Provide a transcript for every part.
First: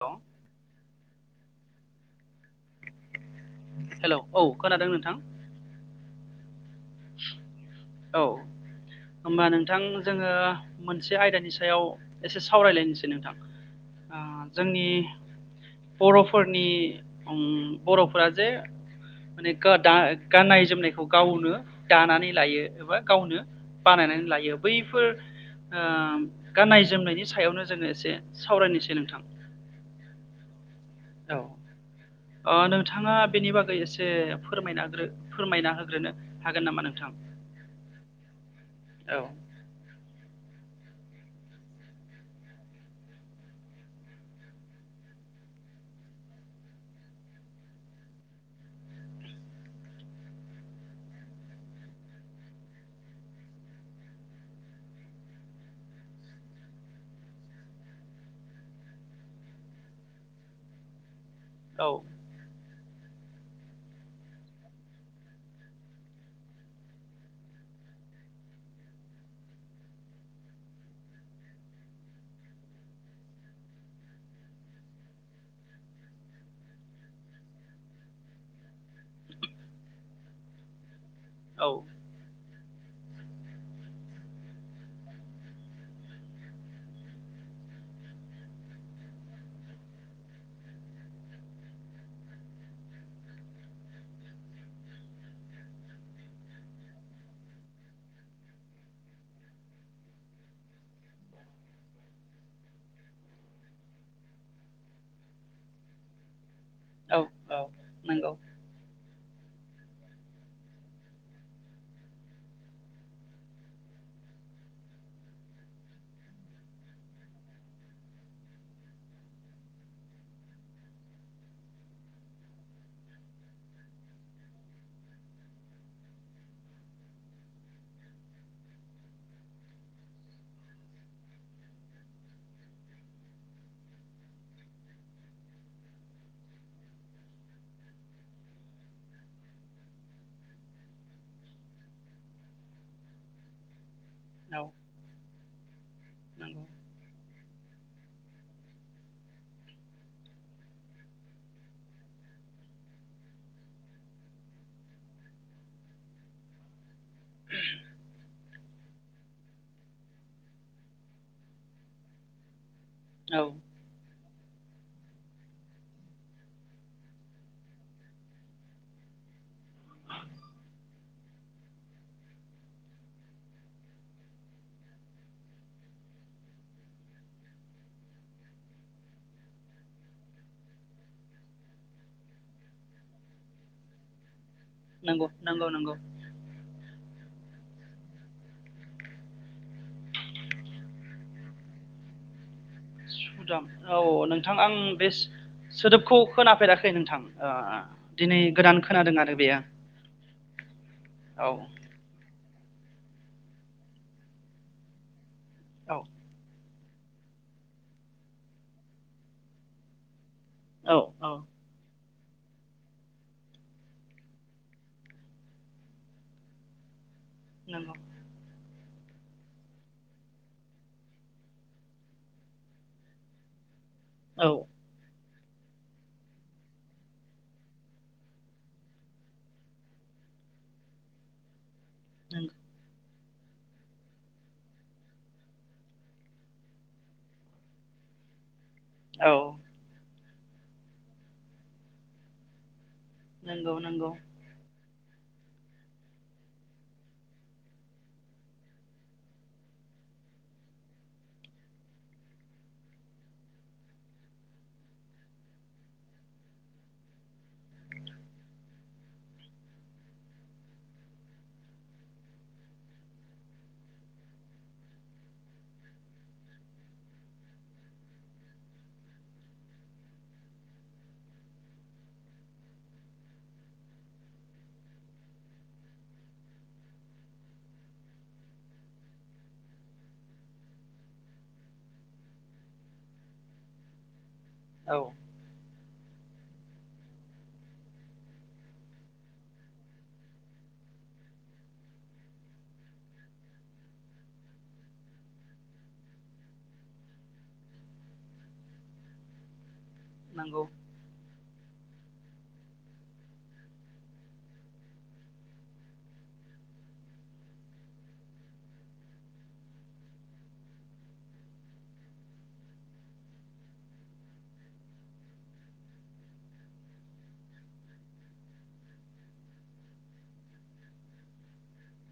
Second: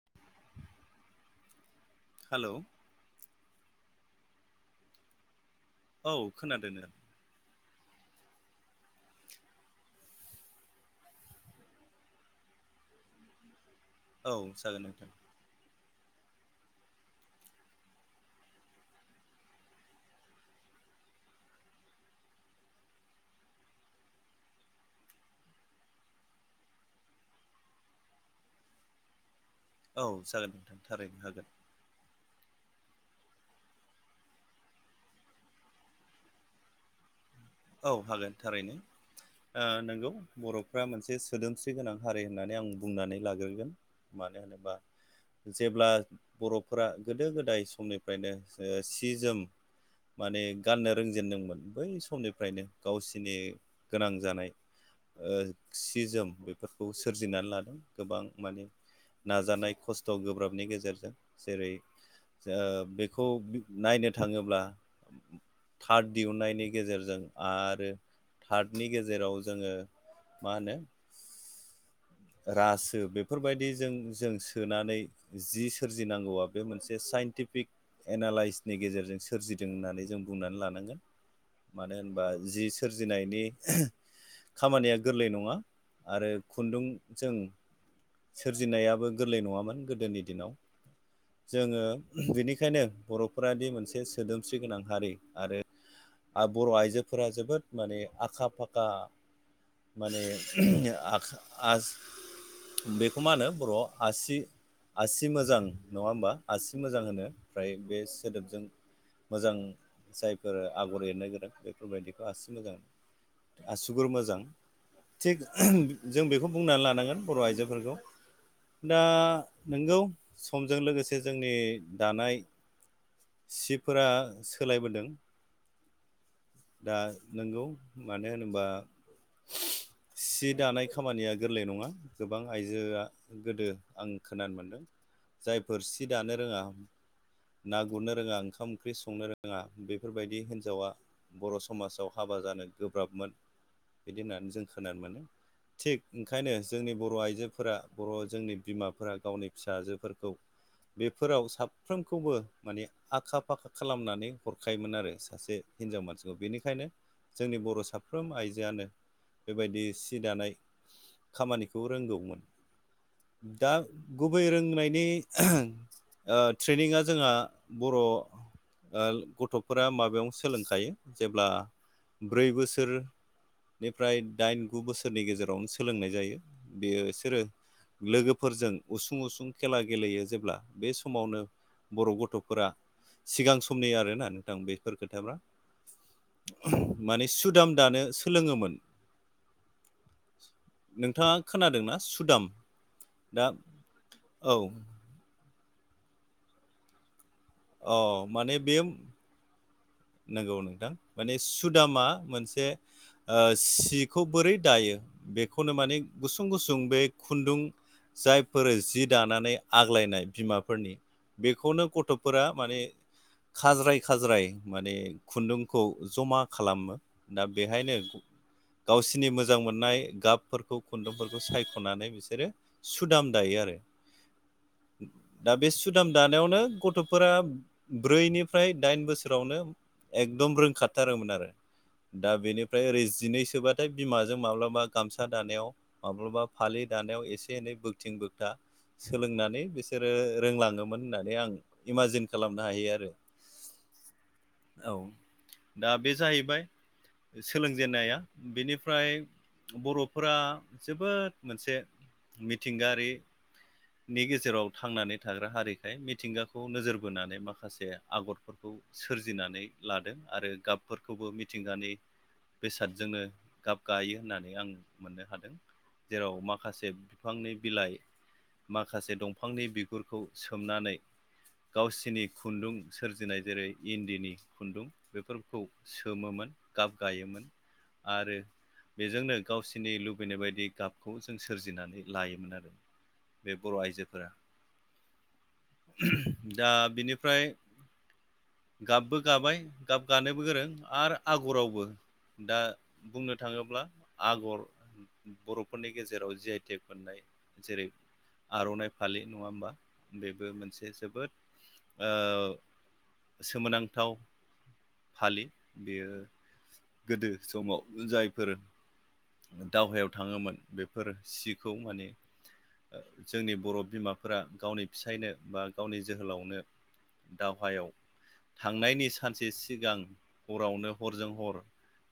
औ हेल' हेल' औ खोनादों नोंथां औ खोनादों आरो औ होमबा नोंथां जोङो मोनसे आयदानि सायाव एसे सावरायलायनोसै नोंथां औ जागोन जोंनि नोंथां बर'फोरनि बर'फोरा जे माने दा गाननाय जोमनायखौ गावनो दानानै लायो एबा गावनो बानायनानै लायो बैफोर गाननाय जोमनायनि सायावनो जोङो एसे सावरायनो सै नोंथां औ जागोन नोंथां थारैनो हागोन अ नोंथाङा बेनि बागै एसे फोरमाय फोरमायना होग्रोनो हागोन नामा नोंथां औ हागोन थारैनो नोंगौ बर'फ्रा मोनसे सोदोमस्रि गोनां हारि होननानै आं बुंनानै लाग्रोगोन मानो होनोबा जेब्ला बर'फोरा गोदो गोदाय समनिफ्रायनो सि जोम माने गाननो रोंजेेनदोंमोन बै समनि फ्रायनो गावसिनि गोनां जानाय सि जोम बेफोरखौ सोरजिनानै लादों गोबां माने नाजानाय खस्थ' गोब्राबनि गेजेरजों जेरै औ बे खौ नायनो थाङोब्ला थार्ड दिहुनन्नायनि गेजेरजों आरो थार्दनि गेजेराव जोङो मा होनो [unintelligible] रासो बेफोरबायदिजों जों सोनानै जि सोरजिनांगौआ बे मोनसे साइन टिफिक एना लाइसनि गेजेरजों सोरजिदों होननानै जों बुंनानै लानांगोन औ मानो होन जि सोरजिनायनि खामानिया गोरलै नङा आरो खुन्दुंजों सोरजिनायाबो गोरलै नङामोन गोदोनि दिनाव जोङो बेनिखायनो बर'फोराद मोनसे सोदोमस्रि गोनां हारि आरो आरो बर' आइजोफोरा जोबोद माने आखा फाखा माने आ बेखौ मा होनो बर' आसि आसि मोजां नङा होमबा आसि मोजां औ होनो औ फ्राय बे नंगौ सोदोबजों मोजां जायफोर आगर एरनो गोनां बेफोरबायदिखौ आसि मोजां आसुगुर मोजां थिग जों बेखौ बुंनानै लानांगोन बर' आइजोफोरखौ दा नोंगौ समजों लोगोसे जोंनि दानाय सिफोरा सोलायबोदों दा नंगौ मानो होनोबा सि दानाय खामानिया गोरलै नङा गोबां आइजोआ गोदो आं खोनानो मोनदों जायफोर सि दानो रोङा ना गुरनो रोङा ओंखाम ओंख्रि संनो रोङा बेफोरबायदि हिन्जावा बर' समाजाव हाबा जानो गोब्राबमोन बिदि होननानै औ जों खोनानो मोनो थिग ओंखायनो नंगौ जोंनि बर' आइजोफोरा बर' जोंनि बिमाफोरा गावनि फिसाजोफोरखौ बेफोराव साफ्रोमखौबो माने आखा फाखा खालामनानै हरखायोमोन आरो सासे हिनजाव मानसिखौ बेनिखायनो जोंनि बर' साफ्रोम आइजो जआानो बेबायदि सि दानाय खामानिखौ रोंगौमोन औ दा गुबै रोंनायनि ट्रेनिंआ जोंहा बर' गथ'फोरा माबायाव सोलोंखायो जेब्ला ब्रै बोसोर निफ्राय दाइन गु बोसोरनि गेजेरावनो सोलोंनाय जायो बेयो बिसोरो लोगोफोरजों उसुं उसुं खेला गेलेयो जेब्ला बे समावनो बर' गथ'फोरा सिगां समनि आरोना नोंथां बेफोर नंगौ खोथाफ्रा नंगौ नंगौ माने सुदाम दानो सोलोङोमोन नोंथाङा खोनादोंनाा सुदाम दा सुदाम औ औ नोंथां आं बे सोदोबखौ खोनाफेराखै नोंथां अ दिनै गोदान खोनादों आरो बेयो नांगौ नोंथां माने औ सुदामा मोनसे सिखौ बोरै दायो बेखौनो मान औ गुुं गुुं जों बे खुन्दुं जायफोरो जि दानानै आग्लायनाय औ बिमाफोरनि औ बेखौनो गथ'फोरा माने खाज्राय खाज्राय माने खुन्दुंखौ जमा खालामो दा नंगौ बेहायनो गावसिोरनि मोजां मोननाय गाबफोरखौ खुन्दुंफोरखौ सायख'नानै बिसोरो सुदाम दायो आरो औ दा बे सुदाम दानायावनो गथ'फोरा ब्रैनिफ्राय दाइन बोसोर गावनो एकदम रोंखाथारोमोन आरो दा बेनिफ्राय ओरै दिनै सोबाथाय बिमाजों माब्लाबा गामसा दानायाव माब्लाबा फालि दानायाव एसे एनै बोगथिं बोगथा औ सोलोंनानै बिसोरो रोंलाङोमोन होननानै आं इमाजिन खालामनो हायो आरो नंगौ नंगौ औ दा बे जाहैबाय सोलोंजेनन्नाया बेनिफ्राय बर'फोरा जोबोद मोनसे मिथिंगायारि नि गेजेराव थांनानै थाग्रा हारिखाय मिथिंगाखौ नोजोर बोनानै माखासे आगरफोरखौ सोरजिनानै लादों आरो गाबफोरखौबो मिथिंगानि बेसादजोंनो गाब गायो होननानै आं मोननो हादों जेराव माखासे बिफांनि बिलाइ माखासे दंफांनि बिगुरखौ सोमनानै गावसिनि खुन्दुं सोरजिनाय जेरै इन्दिनि खुन्दुं बेफोरखौ सोमोमोन गाब गायोमोन आरो बेजोंनो गावसिनि लुबैनाय बायदि गाबखौ जों सोरजिनानै लायोमोन आरो बे बर' आइजोफोरा औ दा बिनिफ्राय गाबबो गाबाय गाब गानोबो गोरों आरो आगरावबो दा बुंनो थाङोब्ला आगर बर'फोरनि गेजेराव जि आइ टेक मोननाय जेरै आर'नाइ फालि नङा होमबा बेबो नंगौ मोनसे जोबोद सोमोनांथाव फालि बेयो गोदो समाव जायफोर दावहायाव थाङोमोन बेफोर सिखौ माने जोंनि बर' बिमाफोरा गावनि फिसायनो बा गावनि जोहोलावनो दावहायाव थांनायनि सानसे सिगां हरावनो हरजों हर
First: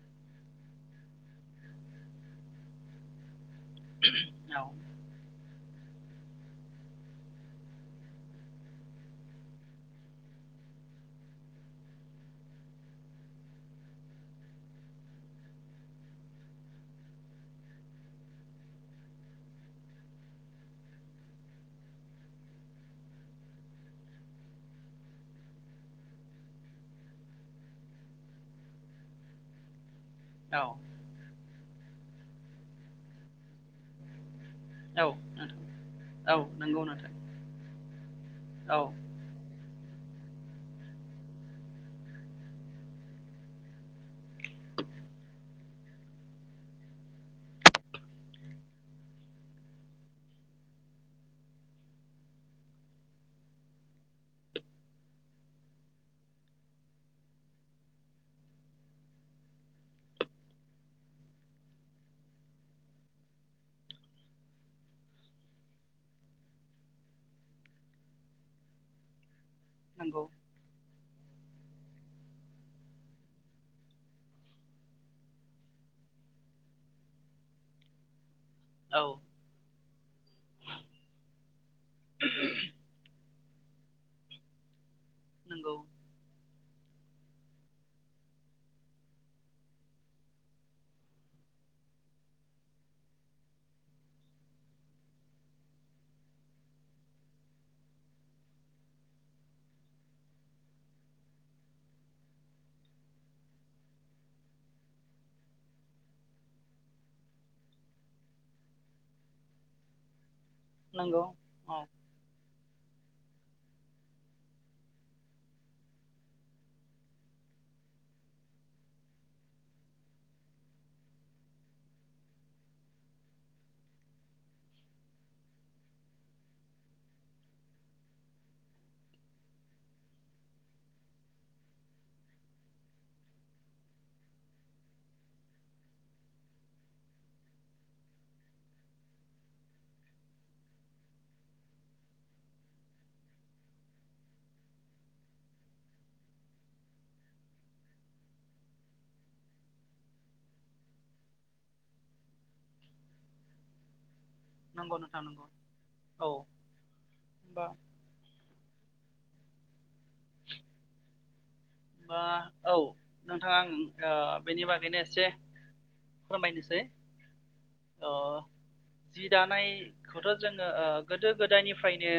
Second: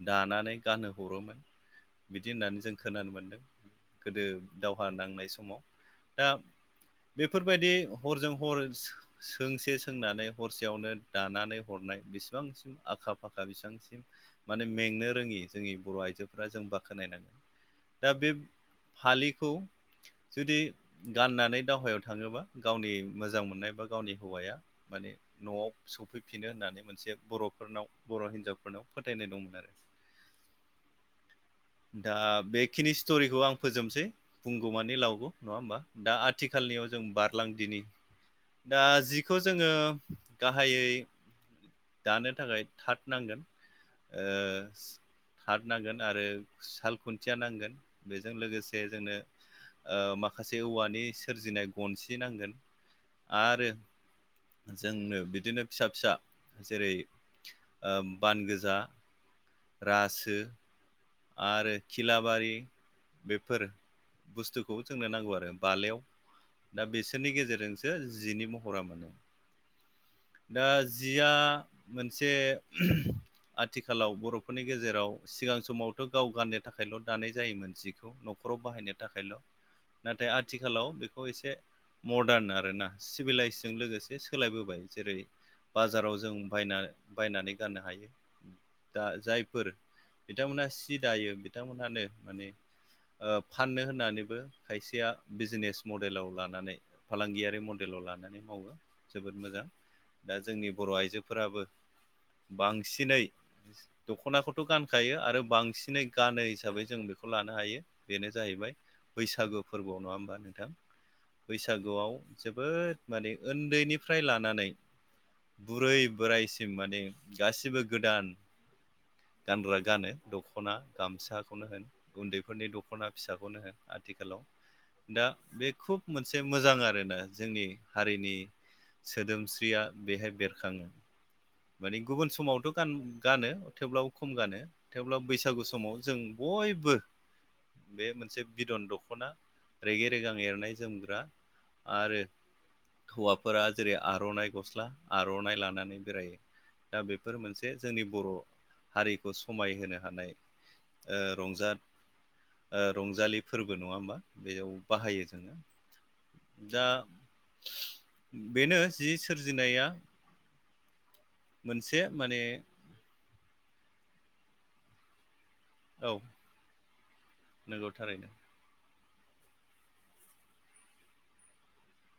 दानानै गाननो हरोमोन। बिदि होननानै जों खोनानो मोन्दों गोदो औ दावहा नांनाय समाव दा बेफोरबायदि हरजों हर सोंसे सोंनानै हरसेयावनो दानानै हरनो हानाय आखा फाखा बेसेबां माने मेंनो रोङि जोंनि बर' आइजोफोरा जों बाखनायथाव खोननांगोन दा बे फालिखौ जुदि गाननानै दावहायाव थाङोबा गावनि मोजां मोननाय बा गावनि हौवाया माने न'आव सफैफिनो होननानै मोनसे बर'फोरनाव बर' हिनजावफोरनाव फोथायनाय दंमोन आरो औ दा बेखिनि स्ट'रिखौ आं फोजोबनोसै बुंगौ मानि औ लावगौ नोंथां नङा होमबा दा औ नंगौ आथिखालनियाव जों नोंथां बारलांदिनि औ दा जिखौ जोङो गाहायै दानो थाखाय थाथ नांगोन थाद नांगोन आरो साल खुन्थिया नांगोन बेजों लोगोसे जोंनो माखासे औवानि सोरजिनाय गनसि नांगोन आरो जोंनो बिदिनो फिसा फिसा जेरै बान गोजा रासो आरो खिलाबारि बेफोर बुस्थुखौबो जोंनो नांगौ आरो बालायाव दा बिसोरनि गेजेरजोंसो जिनि महरा मोनो नंगौ दा जिया मोनसे आथिखालाव बर'फोरनि गेजेराव सिगां समावथ' गाव गाननो थाखायल' दानाय जायोमोन जिखौ न'खराव बाहायनो औ थाखायल' नाथाय आथिखालाव बेखौ एसे मदारन आरोना सिभिलाइस जों लोगोसे सोलायबोबाय जेरै नंगौ बाजाराव जों बायना बायनानै गाननो हायो दा जायफोर बिथांमोना सि सि दायो बिथांमोनहानो माने ओ फाननो होननानैबो खायसेया बिजनेस मडेलाव लानानै फालांगियारि मडेल लानानै मावो जोबोद मोजां दा जोंनि बर' आइजोफोराबो बांसिनै दख'नाखौथ' गानखायो आरो बांसि नै गानो हिसाबै जों बेखौ लानो हायो बेनो जाहैबाय बैसागु फोरबोआव नङा ओमबा नों थां नंगौ औ बैसागुआव जोबोद माने उन्दैनिफ्राय लानानै बुरै बोरायसिम माने गासिबो गोदान गानग्रा गानो दख' ना गामसाखौनो होन उन्दैफोरनि दख'ना फिसाखौनो होन आथिखालाव दा बे खुब मोनसे मोजां आरोना जोंनि हारिनि सोदोमस्रिया बेहाय बेरखाङो। माने गुबुन समावथ' गान गानो थेवब्लाबो खम गानो थेवब्ला बैसागु समाव जों ब यबो बे मोनसे बिदन दख'ना रेगे रेगां एरनाय जोमग्रा आरो हौवाफोरा जेरै आरनाइ गस्ला आरनाइ लानानै बेरायो दा बेफोर मोनसे जोंनि बर' हारिखौ समायहोनो हानाय। ओ रंजा रंजालि फोरबो नङा ओमबा? बेयाव नंगौ नोंथां बाहायो नंगौ जोङो औ दा होमबा बेनो जि सोरजिनाया [inaudible] मोनसे बा माने औ नोंथाङा आं बेनि बागैनो एसे औ फोरायनोसै नंगौ अ थारैनो जि दानायखौथ' जोङो ओ गोदो गोदायनिफ्रायनो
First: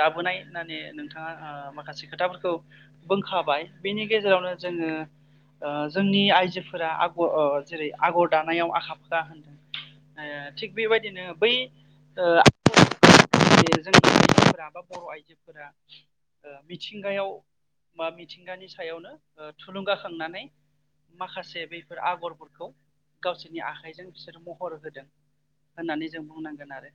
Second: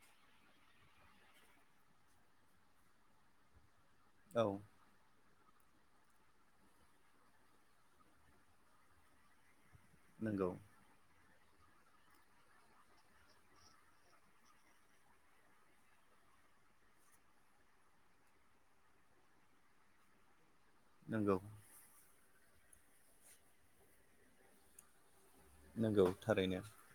दाबोनाय होननानै नोंथाङा ओ माखासे खोथाफोरखौ बुंखाबाय बिनि औ गेजेरावनो जोङो ओ जोंनि आइजोफोरा आगर जेरै आगर दानायाव आखा फाखा होनदों। ओ नंगौ थिग बेबायदिनो बै ओ [inaudible] जोंनिफोरा [inaudible] बा बर' आइजोफोरा मिथिंगायाव बा मि थिंगानि सायावनो थुलुंगाखांनानै नंगौ माखासे बफोर आगर फोरखौ गावसोरनि आखाइजों बिसोर महर होदों। नंगौ होननानै जों थारैनो बुंनांगोन आरो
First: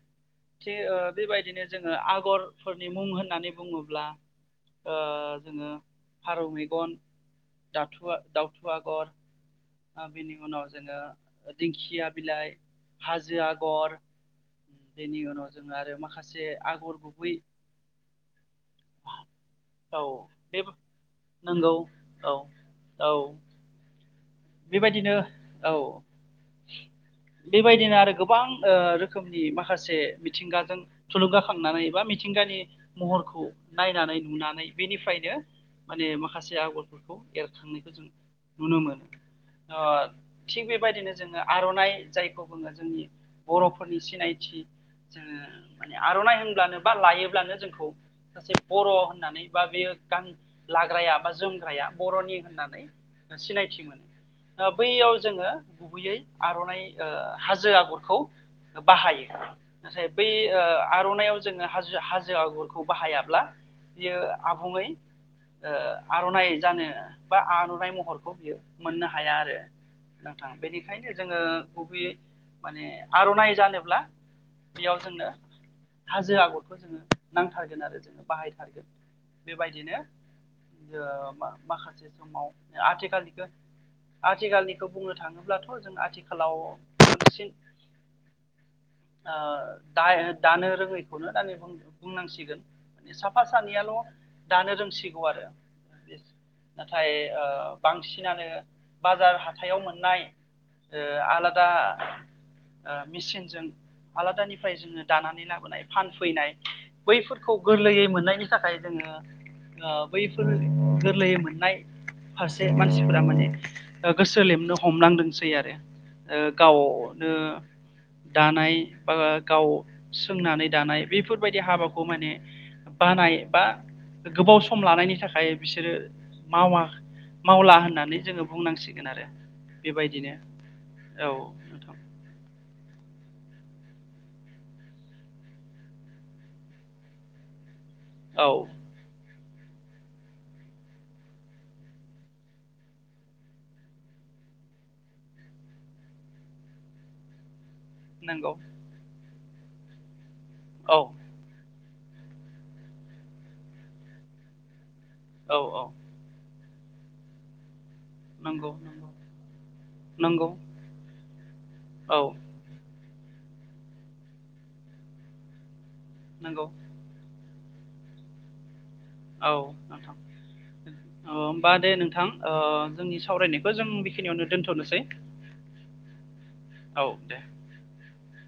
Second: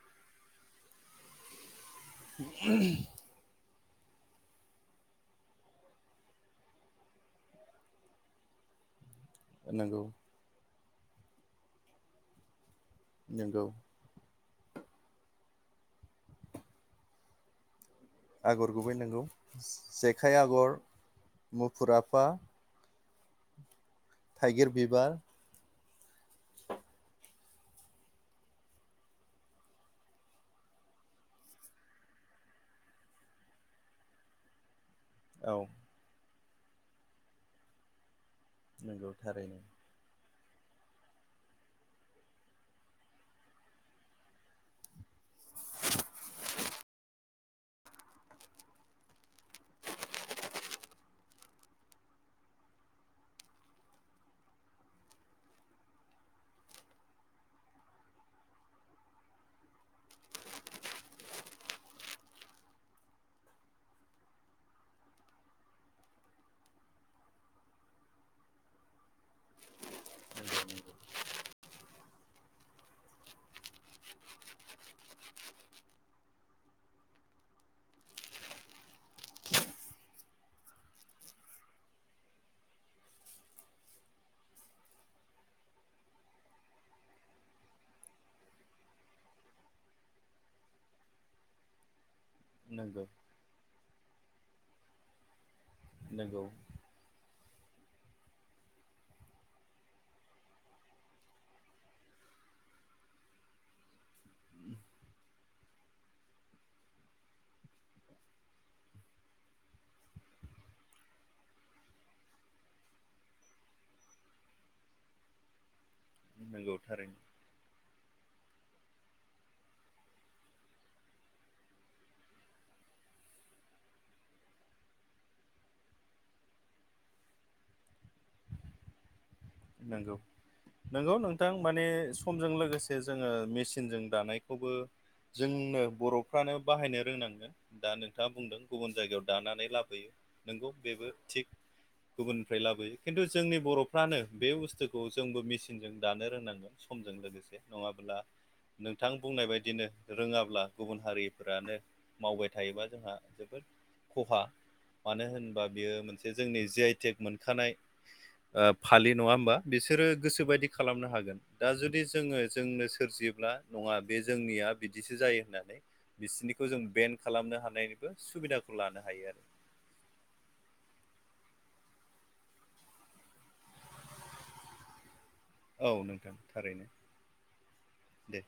थिग बेबायदिनो जोङो आगरफोरनि मुं होननानै बुङोब्ला ओ जोङो फारौ मेगन, दाथु दावउथु आगर नंगौ आरो बेनि उनाव जोङो दिंखिया बिलाइ, हाजो नंगौ आगर बेनि उनाव जोंङो आरो माखासे आगर गुबै आगर गुबै नंगौ औ जेखाइ बे आगर, नंगौ मुफुर आफा औ औ थाइगिर बिबार बेबायदिनो औ बेबायदिनो आरो गोबां ओ रोखोमनि माखासे मिथिंगाजों थुलुंगाखांनानै बा मिथिंगानि महरखौ नायनानै नुनानै बेनिफ्रायनो औ माने माखासे आगरफोरखौ एरखांनायखौ जों नुनो मोनो नंगौ थारैनो अ थिग बेबायदिनो जोङो आरनाइ जायखौ बुङो जोंनि बर'फोरनि सिनायथि जोङो मान आरनाइ होनब्लानो बा लायोब्लानो जोंखौ सासे बर' होननानै बा बेयो गान लाग्राया बा जोमग्राया बर'नि होननानै सिनायथि मोनो ओ बैयाव जोङो गुबैयै आरनाइ हाजो आगरखौ बाहायो नाथाय बै आर'नाइाव जोङोाजो हाजो आगरखौ बाहायाब्ला बियो आबुङै आर'नाइ जानो बा आर'नाइ महरखौ बियो मोननो हाया आरो नोंथाङा नंगौ नंगौ बेनिखायनो जोङो गुबैय माने आर'नाइ जानोब्ला बियास दा हाजो आगरखौ जोङो नांथारगोन आरो जोङो बाहायथारगोन बेबायदिनो माखासे समाव आथिखाललिख आथिखालनिखौ बुंनो थाङोब्लाथ' जों आथिखालाव बांसिन द दानो रोङैखौनो दानि बुंनांसिगोन नंगौ साफा सानैयाल' दानो रोंसिगौ आरो नंगौ नाथाय बांसिन बसिनानो बाजार हाथाइाव मोननाय आलादा मेचिनजों आलादानिफ्राय जोङो दानानै लाबोनाय फानफैनाय बैफोरखौ गोरलैयै मोननायनि थाखाय जोङो बैफोर गोरलैयै मोननाय फारसे मानसिफोरा माने गोसो लेमनो हमलांदोंसै आरो। नंगौ थारैनो गावनो दानाय बा गाव सोंनानै दानाय बेफोरबायदि हाबाखौ माने बानाय बा गोबाव सम लानायनि थाखाय बिसोरो मावा मावला होननानै जोङो बुंनांसिगोन आरो नंगौ बेबायदिनो नंगौ नोंथां माने समजों लोगोसे जोङो मचनजोंों दानायखौबो जोंनो बर'फ्रानो बाहायनो रोंनांगो दा नोंथाङा औ बुंदों गुबुन जायगायाव दानानै लाबोयो नंगौ बेबो थिग गुबुननिफ्राय लाबोयो खिन्थु जोंनि बर'फ्रानो बे बुस्थुखौ जोंबो मेचिनजों दानो रोंनांगोन समजों लोगोसे नङाब्ला नंगौ नोंथां बुंनाय बायदिनो रोङाब्ला औ गुबुन हारिफोरानो मावबाय थायोबा जोंहा जोबोद खहा मानो औ होनोबा औ बियो मोनसे जोंनि ज आइ एटेक मोनखानाय नंगौ नंगौ खाालि नङा होमबा बिसोरो नंगौ गोसोोबायदि खालामनो हागोन दा जुदि औ जोङो जोंनो सोरजियो। नङा बे जोंनिया बिदिसो जायो होननानै नंगौ बिसिनिखौ जों बेन खालामनो ह सुबिदाखौ लानो हाङ औ नोंथां अ होमबा दे नोंथां जोंनि सावरायनायखौ जों बेखिनियावनो दोनथ'नोसै औ नोंथां थारैनो औ दे दे